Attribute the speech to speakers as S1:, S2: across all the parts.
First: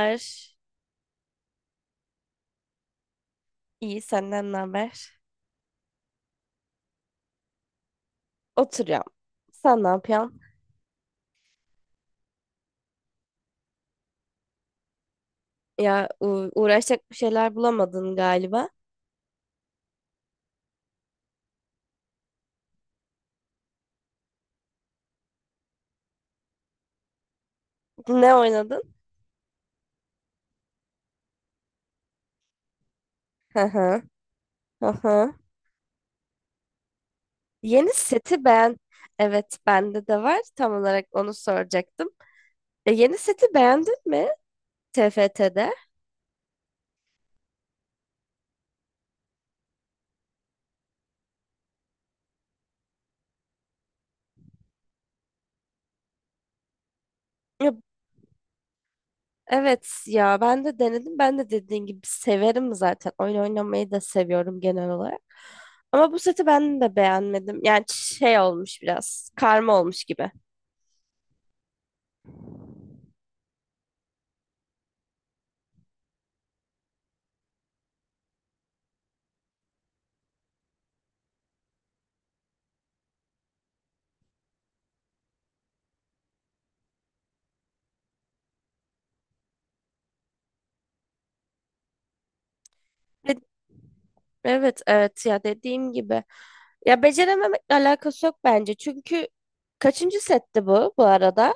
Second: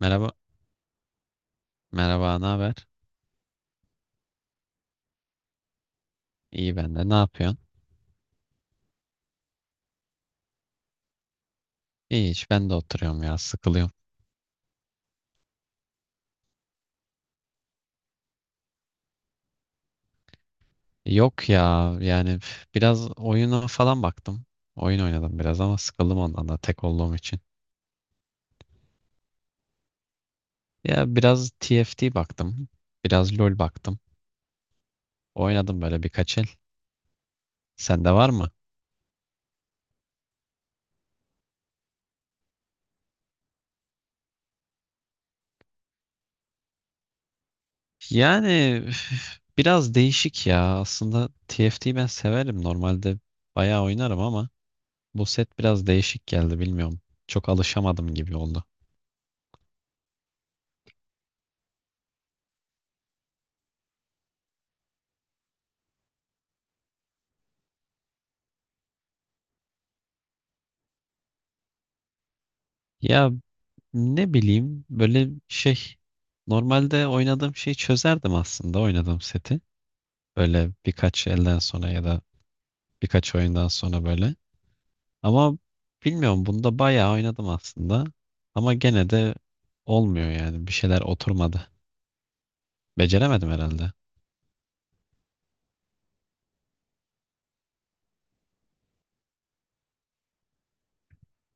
S1: Merhaba. Merhaba, ne haber?
S2: İyi senden ne haber?
S1: İyi ben de. Ne yapıyorsun?
S2: Oturuyorum. Sen ne yapıyorsun?
S1: İyi hiç ben de oturuyorum ya sıkılıyorum.
S2: Ya uğraşacak bir şeyler bulamadın galiba.
S1: Yok ya yani biraz oyuna falan baktım. Oyun oynadım biraz ama sıkıldım ondan da tek olduğum için.
S2: Ne oynadın?
S1: Ya biraz TFT baktım. Biraz LoL
S2: Hı
S1: baktım.
S2: hı. Hı hı.
S1: Oynadım böyle birkaç el.
S2: Yeni
S1: Sende var
S2: seti
S1: mı?
S2: beğen. Evet, bende de var. Tam olarak onu soracaktım. Yeni seti beğendin mi T F TFT'de?
S1: Yani biraz değişik ya. Aslında TFT'yi ben severim. Normalde bayağı oynarım ama bu set biraz değişik geldi bilmiyorum. Çok
S2: Ya,
S1: alışamadım gibi oldu.
S2: evet ya ben de denedim. Ben de dediğin gibi severim zaten. Oyun oynamayı da seviyorum genel olarak. Ama bu seti ben de beğenmedim. Yani şey olmuş biraz. Karma olmuş gibi.
S1: Ya ne bileyim böyle şey normalde oynadığım şeyi çözerdim aslında oynadığım seti. Böyle birkaç elden sonra ya da birkaç oyundan sonra böyle. Ama bilmiyorum bunda bayağı oynadım aslında. Ama gene de olmuyor yani. Bir şeyler oturmadı.
S2: De-
S1: Beceremedim herhalde.
S2: Evet evet ya dediğim gibi. Ya becerememekle alakası yok bence. Çünkü kaçıncı setti bu, bu arada?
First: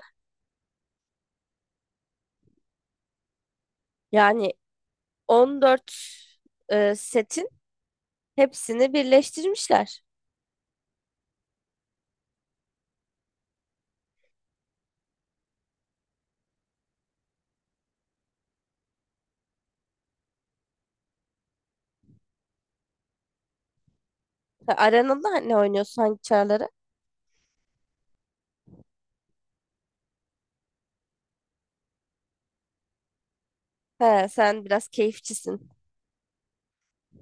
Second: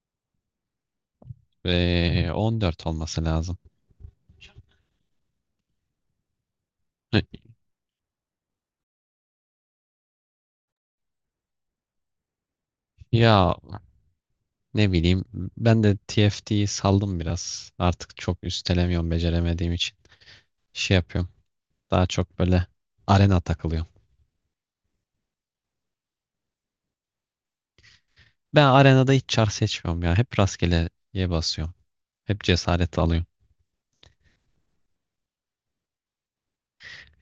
S1: Ve 14 olması lazım.
S2: Yani 14,
S1: Hı.
S2: setin hepsini birleştirmişler.
S1: Ya ne bileyim ben de TFT'yi saldım biraz. Artık çok üstelemiyorum beceremediğim için. Şey yapıyorum. Daha çok böyle arena takılıyorum.
S2: Ha, arenada ne oynuyorsun, hangi çarları?
S1: Ben arenada hiç çar seçmiyorum ya. Hep rastgeleye basıyorum. Hep cesaret alıyorum.
S2: He, sen biraz keyifçisin.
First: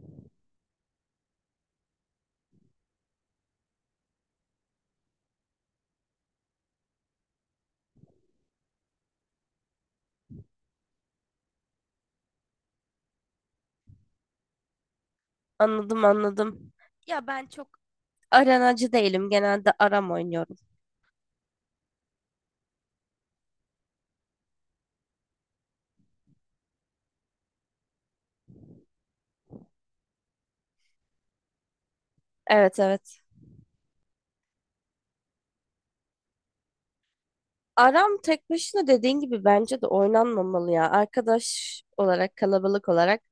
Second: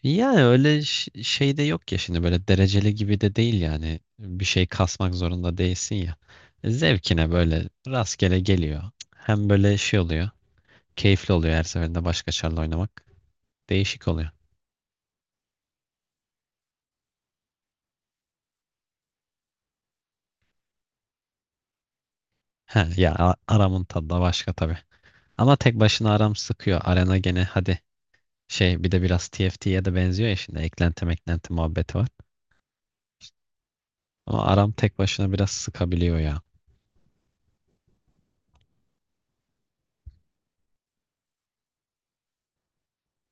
S1: Yani öyle şey de yok ya şimdi böyle dereceli gibi de değil yani. Bir şey kasmak zorunda değilsin ya. Zevkine böyle rastgele geliyor. Hem böyle şey oluyor. Keyifli oluyor her seferinde başka çarla oynamak. Değişik oluyor.
S2: Anladım anladım. Ya ben çok arenacı değilim. Genelde aram oynuyorum.
S1: He ya aramın tadı da başka tabii. Ama tek başına aram sıkıyor. Arena gene hadi şey bir de biraz TFT'ye de benziyor ya şimdi eklenti meklenti muhabbeti var.
S2: Evet evet.
S1: Ama aram tek başına biraz sıkabiliyor ya.
S2: Aram tek başına dediğin gibi bence de oynanmamalı ya. Arkadaş olarak, kalabalık olarak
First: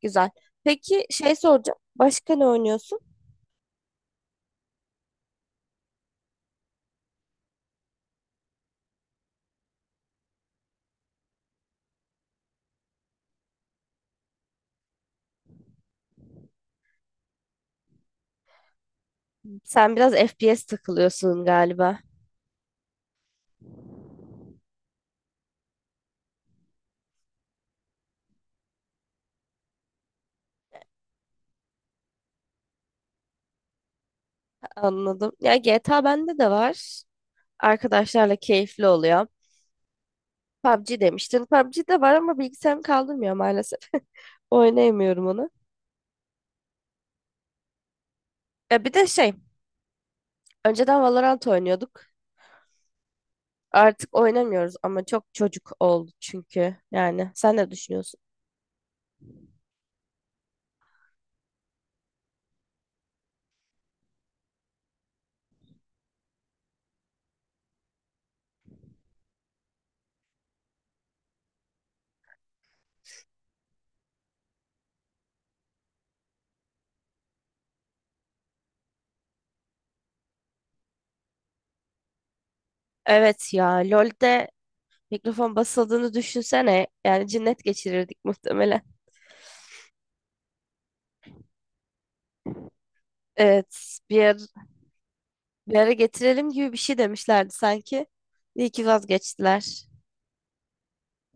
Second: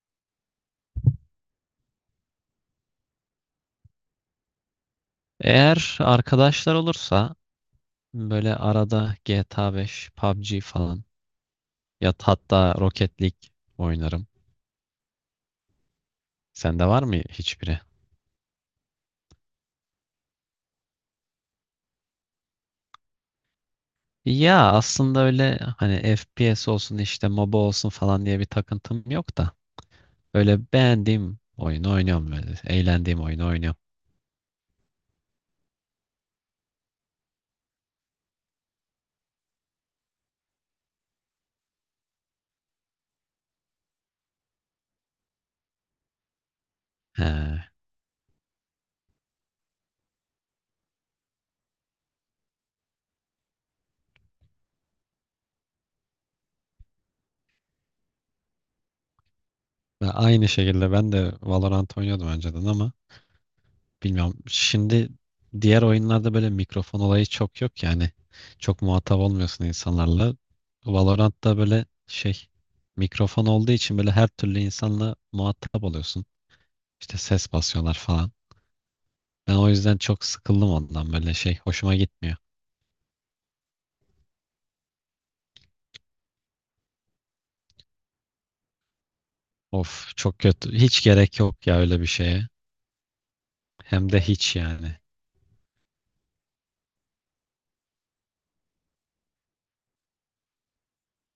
S2: güzel. Peki şey soracağım. Başka ne oynuyorsun?
S1: Eğer arkadaşlar olursa böyle arada GTA 5, PUBG falan ya hatta Rocket League oynarım. Sende var mı hiçbiri?
S2: Sen biraz FPS takılıyorsun galiba.
S1: Ya aslında öyle hani FPS olsun işte MOBA olsun falan diye bir takıntım yok da öyle beğendiğim oyunu oynuyorum böyle. Eğlendiğim oyunu oynuyorum.
S2: Anladım. Ya GTA bende de var. Arkadaşlarla keyifli oluyor. PUBG demiştin. PUBG de var ama bilgisayarım kaldırmıyor maalesef. Oynayamıyorum onu.
S1: He.
S2: Ya bir de şey, önceden Valorant oynuyorduk. Artık oynamıyoruz ama çok çocuk oldu çünkü. Yani sen ne düşünüyorsun?
S1: Ve aynı şekilde ben de Valorant oynuyordum önceden ama bilmiyorum. Şimdi diğer oyunlarda böyle mikrofon olayı çok yok yani. Çok muhatap olmuyorsun insanlarla. Valorant'ta böyle şey mikrofon olduğu için böyle her türlü insanla muhatap oluyorsun. İşte ses basıyorlar falan. Ben o yüzden çok sıkıldım ondan böyle şey hoşuma gitmiyor.
S2: Evet ya LoL'de mikrofon basıldığını düşünsene. Yani cinnet geçirirdik muhtemelen.
S1: Of çok kötü. Hiç gerek yok ya öyle bir şeye.
S2: Evet
S1: Hem de hiç yani.
S2: bir ara getirelim gibi bir şey demişlerdi sanki. İyi ki vazgeçtiler.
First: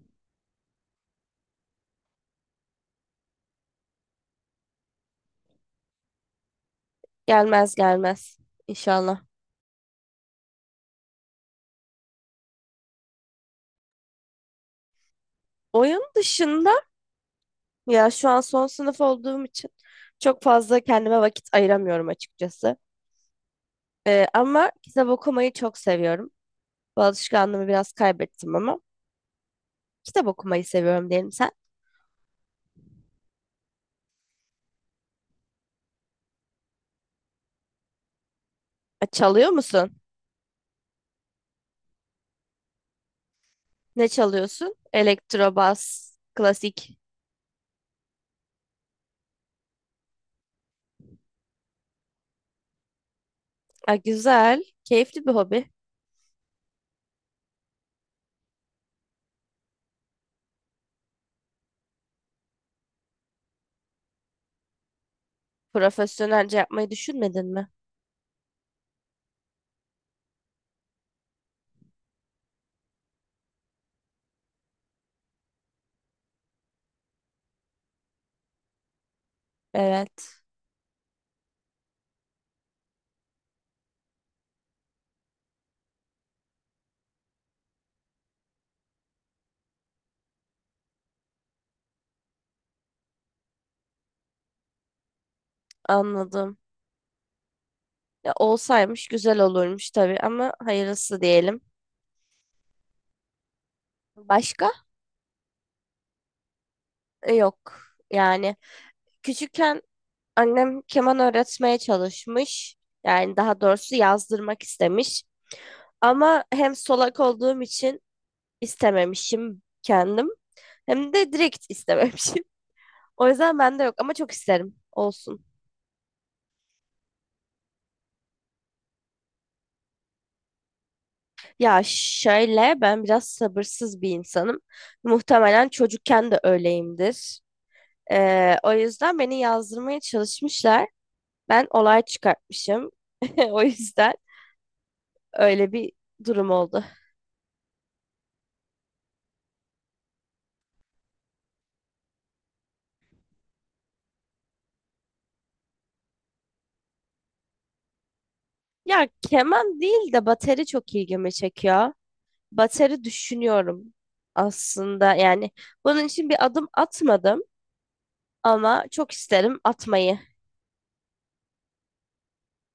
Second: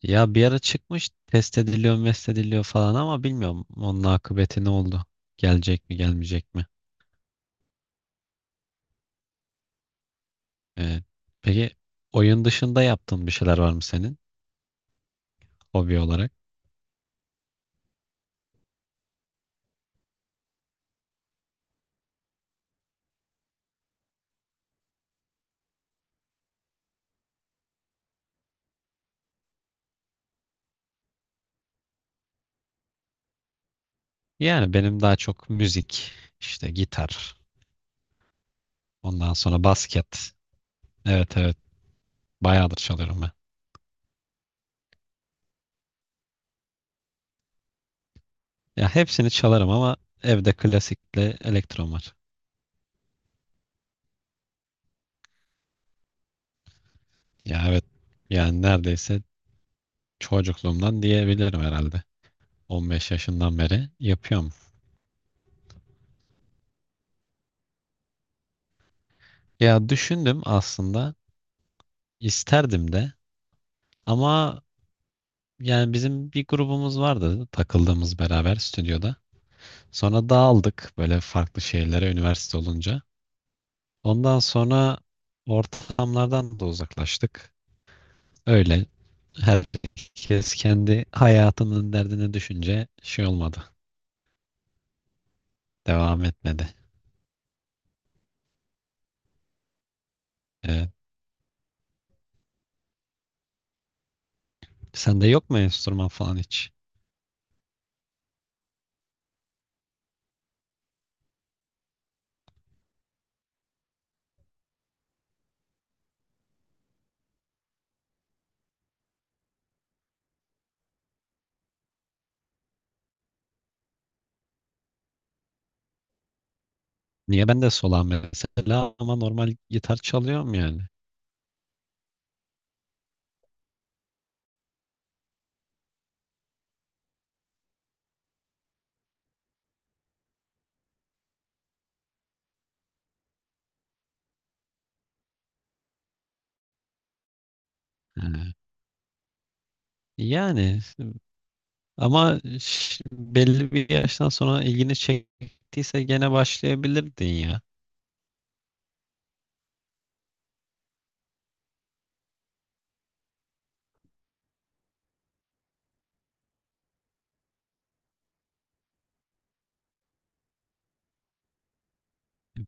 S1: Ya bir ara çıkmış test ediliyor, mest ediliyor falan ama bilmiyorum onun akıbeti ne oldu? Gelecek mi, gelmeyecek mi?
S2: Gelmez gelmez inşallah.
S1: Ee, peki oyun dışında yaptığın bir şeyler var mı senin
S2: Oyun
S1: hobi olarak?
S2: dışında ya şu an son sınıf olduğum için çok fazla kendime vakit ayıramıyorum açıkçası. Ama kitap okumayı çok seviyorum. Bu alışkanlığımı biraz kaybettim ama kitap okumayı seviyorum diyelim sen.
S1: Yani benim daha çok müzik, işte gitar, ondan
S2: Çalıyor
S1: sonra
S2: musun?
S1: basket. Evet, evet, bayağıdır çalıyorum ben.
S2: Ne çalıyorsun? Elektrobas, klasik.
S1: Ya hepsini çalarım ama evde klasikle elektron var.
S2: Ha, güzel, keyifli bir hobi.
S1: Ya evet yani neredeyse çocukluğumdan diyebilirim herhalde. 15 yaşından beri yapıyorum.
S2: Profesyonelce yapmayı düşünmedin mi?
S1: Ya düşündüm aslında isterdim de ama yani bizim bir grubumuz vardı takıldığımız beraber stüdyoda. Sonra
S2: Evet,
S1: dağıldık böyle farklı şehirlere üniversite olunca. Ondan sonra ortamlardan da uzaklaştık. Öyle herkes kendi hayatının derdine düşünce şey olmadı. Devam
S2: anladım.
S1: etmedi.
S2: Ya, olsaymış güzel olurmuş tabii ama
S1: Ee,
S2: hayırlısı diyelim. Başka?
S1: sende yok mu enstrüman falan hiç?
S2: Yok. Yani küçükken annem keman öğretmeye çalışmış. Yani daha doğrusu yazdırmak istemiş. Ama hem solak olduğum için istememişim kendim. Hem de direkt istememişim. O yüzden bende yok ama çok isterim. Olsun.
S1: Niye ben de solağım mesela ama normal gitar çalıyorum yani.
S2: Ya şöyle ben biraz sabırsız bir insanım. Muhtemelen çocukken de öyleyimdir. O yüzden beni yazdırmaya çalışmışlar. Ben olay çıkartmışım. O yüzden öyle bir durum oldu.
S1: Ee, yani ama belli bir yaştan sonra ilgini çektiyse gene başlayabilirdin ya.
S2: Ya keman değil de bateri çok ilgimi çekiyor. Bateri düşünüyorum aslında. Yani bunun için bir adım atmadım ama çok isterim atmayı.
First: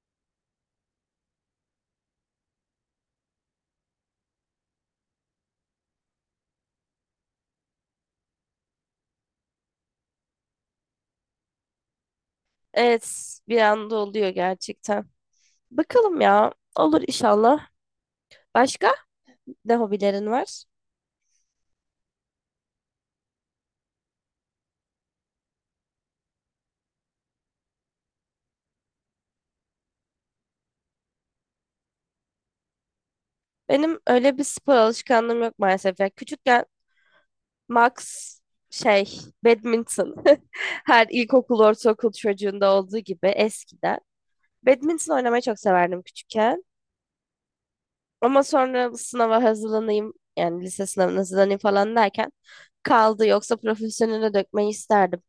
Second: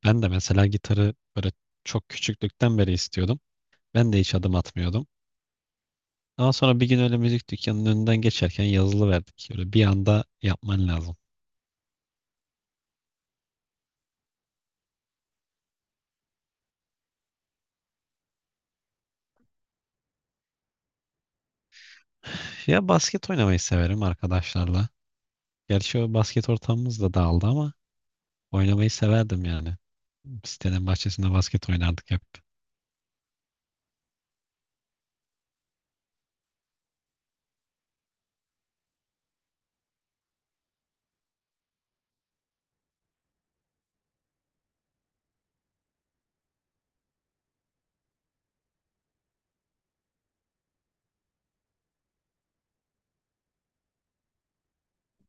S1: Ben de mesela gitarı böyle çok küçüklükten beri istiyordum. Ben de hiç adım atmıyordum. Ama sonra bir gün öyle müzik dükkanının önünden geçerken yazılı verdik. Böyle bir anda yapman lazım.
S2: Evet, bir anda oluyor gerçekten. Bakalım ya, olur inşallah. Başka? Ne hobilerin var?
S1: Ya basket oynamayı severim arkadaşlarla. Gerçi o basket ortamımız da dağıldı ama oynamayı severdim yani. Sitenin bahçesinde basket oynardık hep.
S2: Benim öyle bir spor alışkanlığım yok maalesef. Ya küçükken max şey badminton, her ilkokul ortaokul çocuğunda olduğu gibi eskiden badminton oynamayı çok severdim küçükken. Ama sonra sınava hazırlanayım yani lise sınavına hazırlanayım falan derken kaldı, yoksa profesyonele dökmeyi isterdim.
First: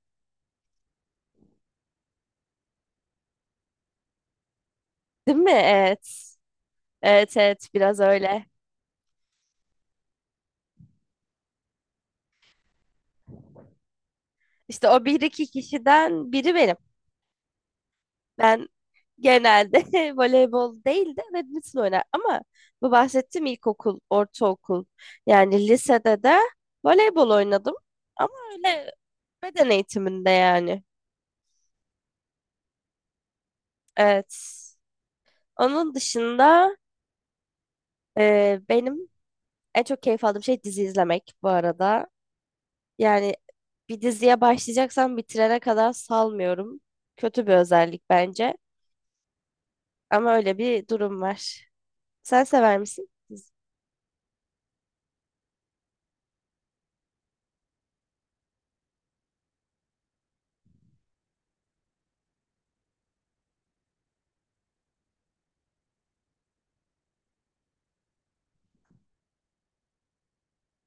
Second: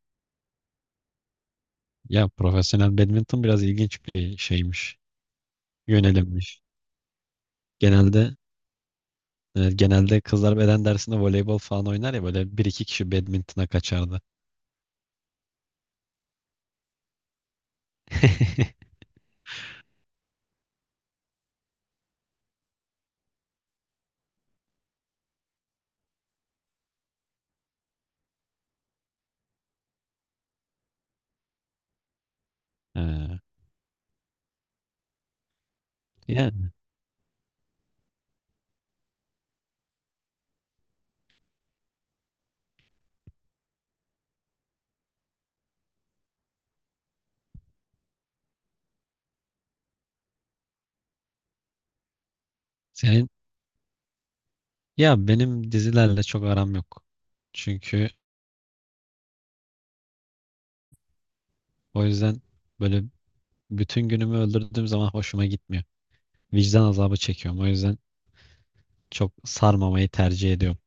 S1: Ya profesyonel badminton biraz ilginç bir şeymiş.
S2: Değil mi? Evet.
S1: Yönelimmiş.
S2: Evet evet, biraz
S1: Genelde,
S2: öyle.
S1: evet, genelde kızlar beden dersinde voleybol falan oynar ya böyle bir iki kişi badmintona kaçardı.
S2: İşte o bir iki kişiden biri benim. Ben genelde voleybol değil de badminton oynar. Ama bu bahsettiğim ilkokul, ortaokul, yani lisede de voleybol oynadım. Ama öyle, beden eğitiminde yani.
S1: Ha,
S2: Evet. Onun
S1: ya
S2: dışında benim en çok keyif aldığım şey dizi izlemek bu arada. Yani bir diziye başlayacaksam bitirene kadar salmıyorum. Kötü bir özellik bence. Ama öyle bir durum var. Sen sever misin?
S1: senin ya benim dizilerle çok aram yok. Çünkü o yüzden böyle bütün günümü öldürdüğüm zaman hoşuma gitmiyor. Vicdan azabı çekiyorum. O yüzden çok sarmamayı tercih ediyorum.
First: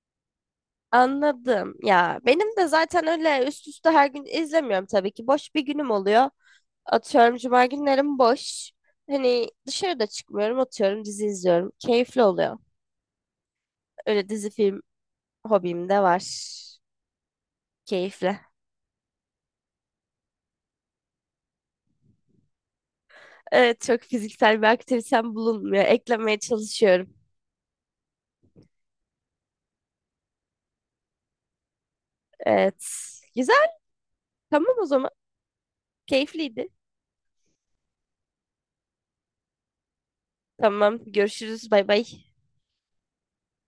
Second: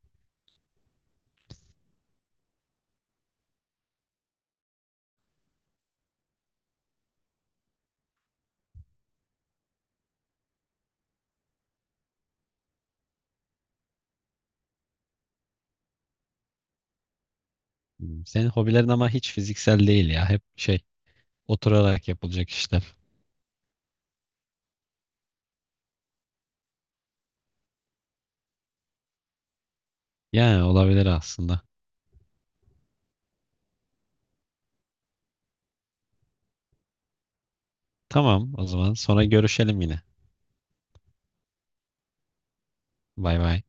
S2: Anladım. Ya benim de zaten öyle üst üste her gün izlemiyorum tabii ki. Boş bir günüm oluyor. Atıyorum cuma günlerim boş. Hani dışarıda çıkmıyorum, atıyorum dizi izliyorum. Keyifli oluyor. Öyle dizi film hobim de var. Keyifli.
S1: Senin hobilerin ama hiç fiziksel değil ya. Hep şey oturarak yapılacak işler.
S2: Evet, çok fiziksel bir aktivitem bulunmuyor. Eklemeye çalışıyorum.
S1: Yani olabilir aslında.
S2: Evet. Güzel. Tamam o zaman. Keyifliydi.
S1: Tamam o zaman sonra görüşelim yine.
S2: Tamam. Görüşürüz. Bay bay.
S1: Bay bay.